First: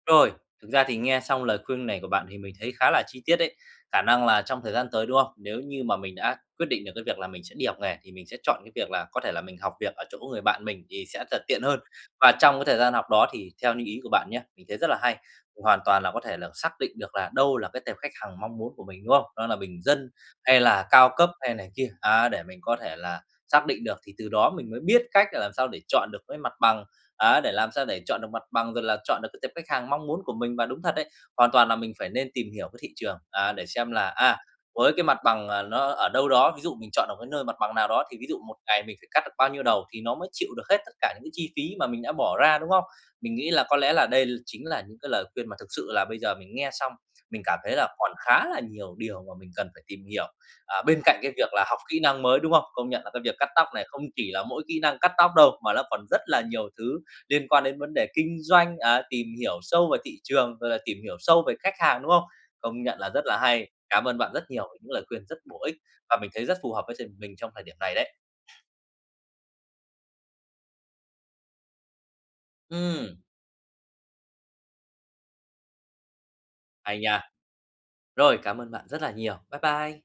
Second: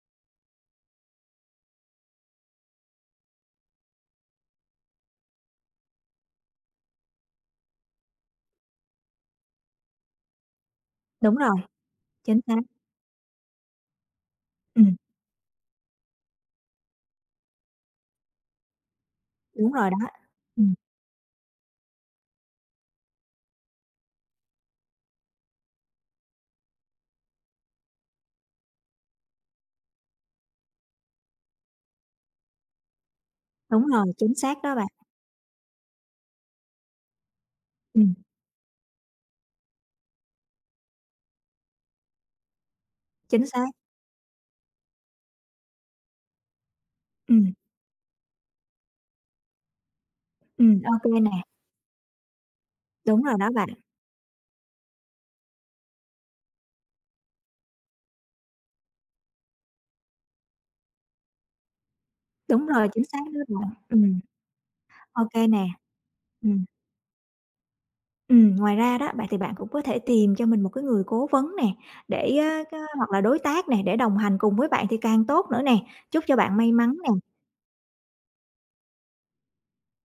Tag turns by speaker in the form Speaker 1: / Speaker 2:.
Speaker 1: Rồi, thực ra thì nghe xong lời khuyên này của bạn thì mình thấy khá là chi tiết đấy, khả năng là trong thời gian tới, đúng không? Nếu như mà mình đã quyết định được cái việc là mình sẽ đi học nghề, thì mình sẽ chọn cái việc là có thể là mình học việc ở chỗ người bạn mình thì sẽ
Speaker 2: Đúng
Speaker 1: thật
Speaker 2: rồi.
Speaker 1: tiện hơn. Và
Speaker 2: Chính xác.
Speaker 1: trong cái thời gian học đó thì theo như ý của bạn nhá, mình thấy rất
Speaker 2: Ừm.
Speaker 1: là hay, hoàn toàn là có thể là xác định được là đâu là cái tệp khách hàng mong muốn của mình, đúng không? Đó là
Speaker 2: Đúng
Speaker 1: bình
Speaker 2: rồi đó,
Speaker 1: dân, hay
Speaker 2: ừm.
Speaker 1: là cao cấp, hay này kia, à, để mình có có thể là xác định được thì từ đó mình mới biết cách là làm sao để chọn được cái mặt bằng, ấy, để làm sao để chọn được mặt bằng, rồi là chọn được cái tệp khách hàng mong muốn của mình. Và đúng thật đấy, hoàn toàn là mình phải nên tìm hiểu cái thị trường á, để
Speaker 2: Đúng
Speaker 1: xem
Speaker 2: rồi,
Speaker 1: là,
Speaker 2: chính
Speaker 1: à,
Speaker 2: xác đó bạn!
Speaker 1: với cái mặt bằng, ờ, nó ở đâu đó ví dụ mình chọn ở cái nơi mặt bằng nào đó,
Speaker 2: Ừm.
Speaker 1: thì ví dụ một ngày mình phải cắt được bao nhiêu đầu thì nó mới chịu được hết tất cả những cái chi phí mà mình đã bỏ ra, đúng không? Mình
Speaker 2: Chính
Speaker 1: nghĩ là
Speaker 2: xác!
Speaker 1: có lẽ là đây chính là những cái lời khuyên mà thực sự là bây giờ mình nghe xong, mình
Speaker 2: Ừm.
Speaker 1: cảm thấy là còn khá là nhiều điều mà mình cần phải tìm hiểu, à,
Speaker 2: Ừm, ô
Speaker 1: bên cạnh
Speaker 2: kê
Speaker 1: cái
Speaker 2: nè.
Speaker 1: việc là học kỹ năng mới, đúng hông? Công nhận là cái
Speaker 2: Đúng rồi
Speaker 1: việc cắt
Speaker 2: đó
Speaker 1: tóc
Speaker 2: bạn.
Speaker 1: này không chỉ là mỗi kỹ năng cắt tóc đâu, mà nó còn rất là nhiều thứ liên quan đến vấn đề kinh doanh, à, tìm hiểu sâu về thị trường, rồi là tìm hiểu sâu về khách hàng, đúng không?
Speaker 2: Đúng
Speaker 1: Công
Speaker 2: rồi,
Speaker 1: nhận
Speaker 2: chính
Speaker 1: là
Speaker 2: xác
Speaker 1: rất là
Speaker 2: đó
Speaker 1: hay.
Speaker 2: bạn,
Speaker 1: Cảm ơn
Speaker 2: ừm.
Speaker 1: bạn rất nhiều những lời
Speaker 2: Ô
Speaker 1: khuyên rất
Speaker 2: kê
Speaker 1: bổ
Speaker 2: nè,
Speaker 1: ích và mình thấy rất
Speaker 2: ừm.
Speaker 1: phù hợp với s mình trong thời điểm này đấy.
Speaker 2: Ừm, ngoài ra đó, vậy thì bạn cũng có thể tìm cho mình một cái người cố vấn nè, để, ơ, ơ hoặc
Speaker 1: Ừm.
Speaker 2: là đối tác nè, để đồng hành cùng với bạn thì càng tốt nữa nè, chúc cho bạn may mắn
Speaker 1: Hay nha!
Speaker 2: nè!
Speaker 1: Rồi, cảm ơn bạn rất là nhiều. Bye bye.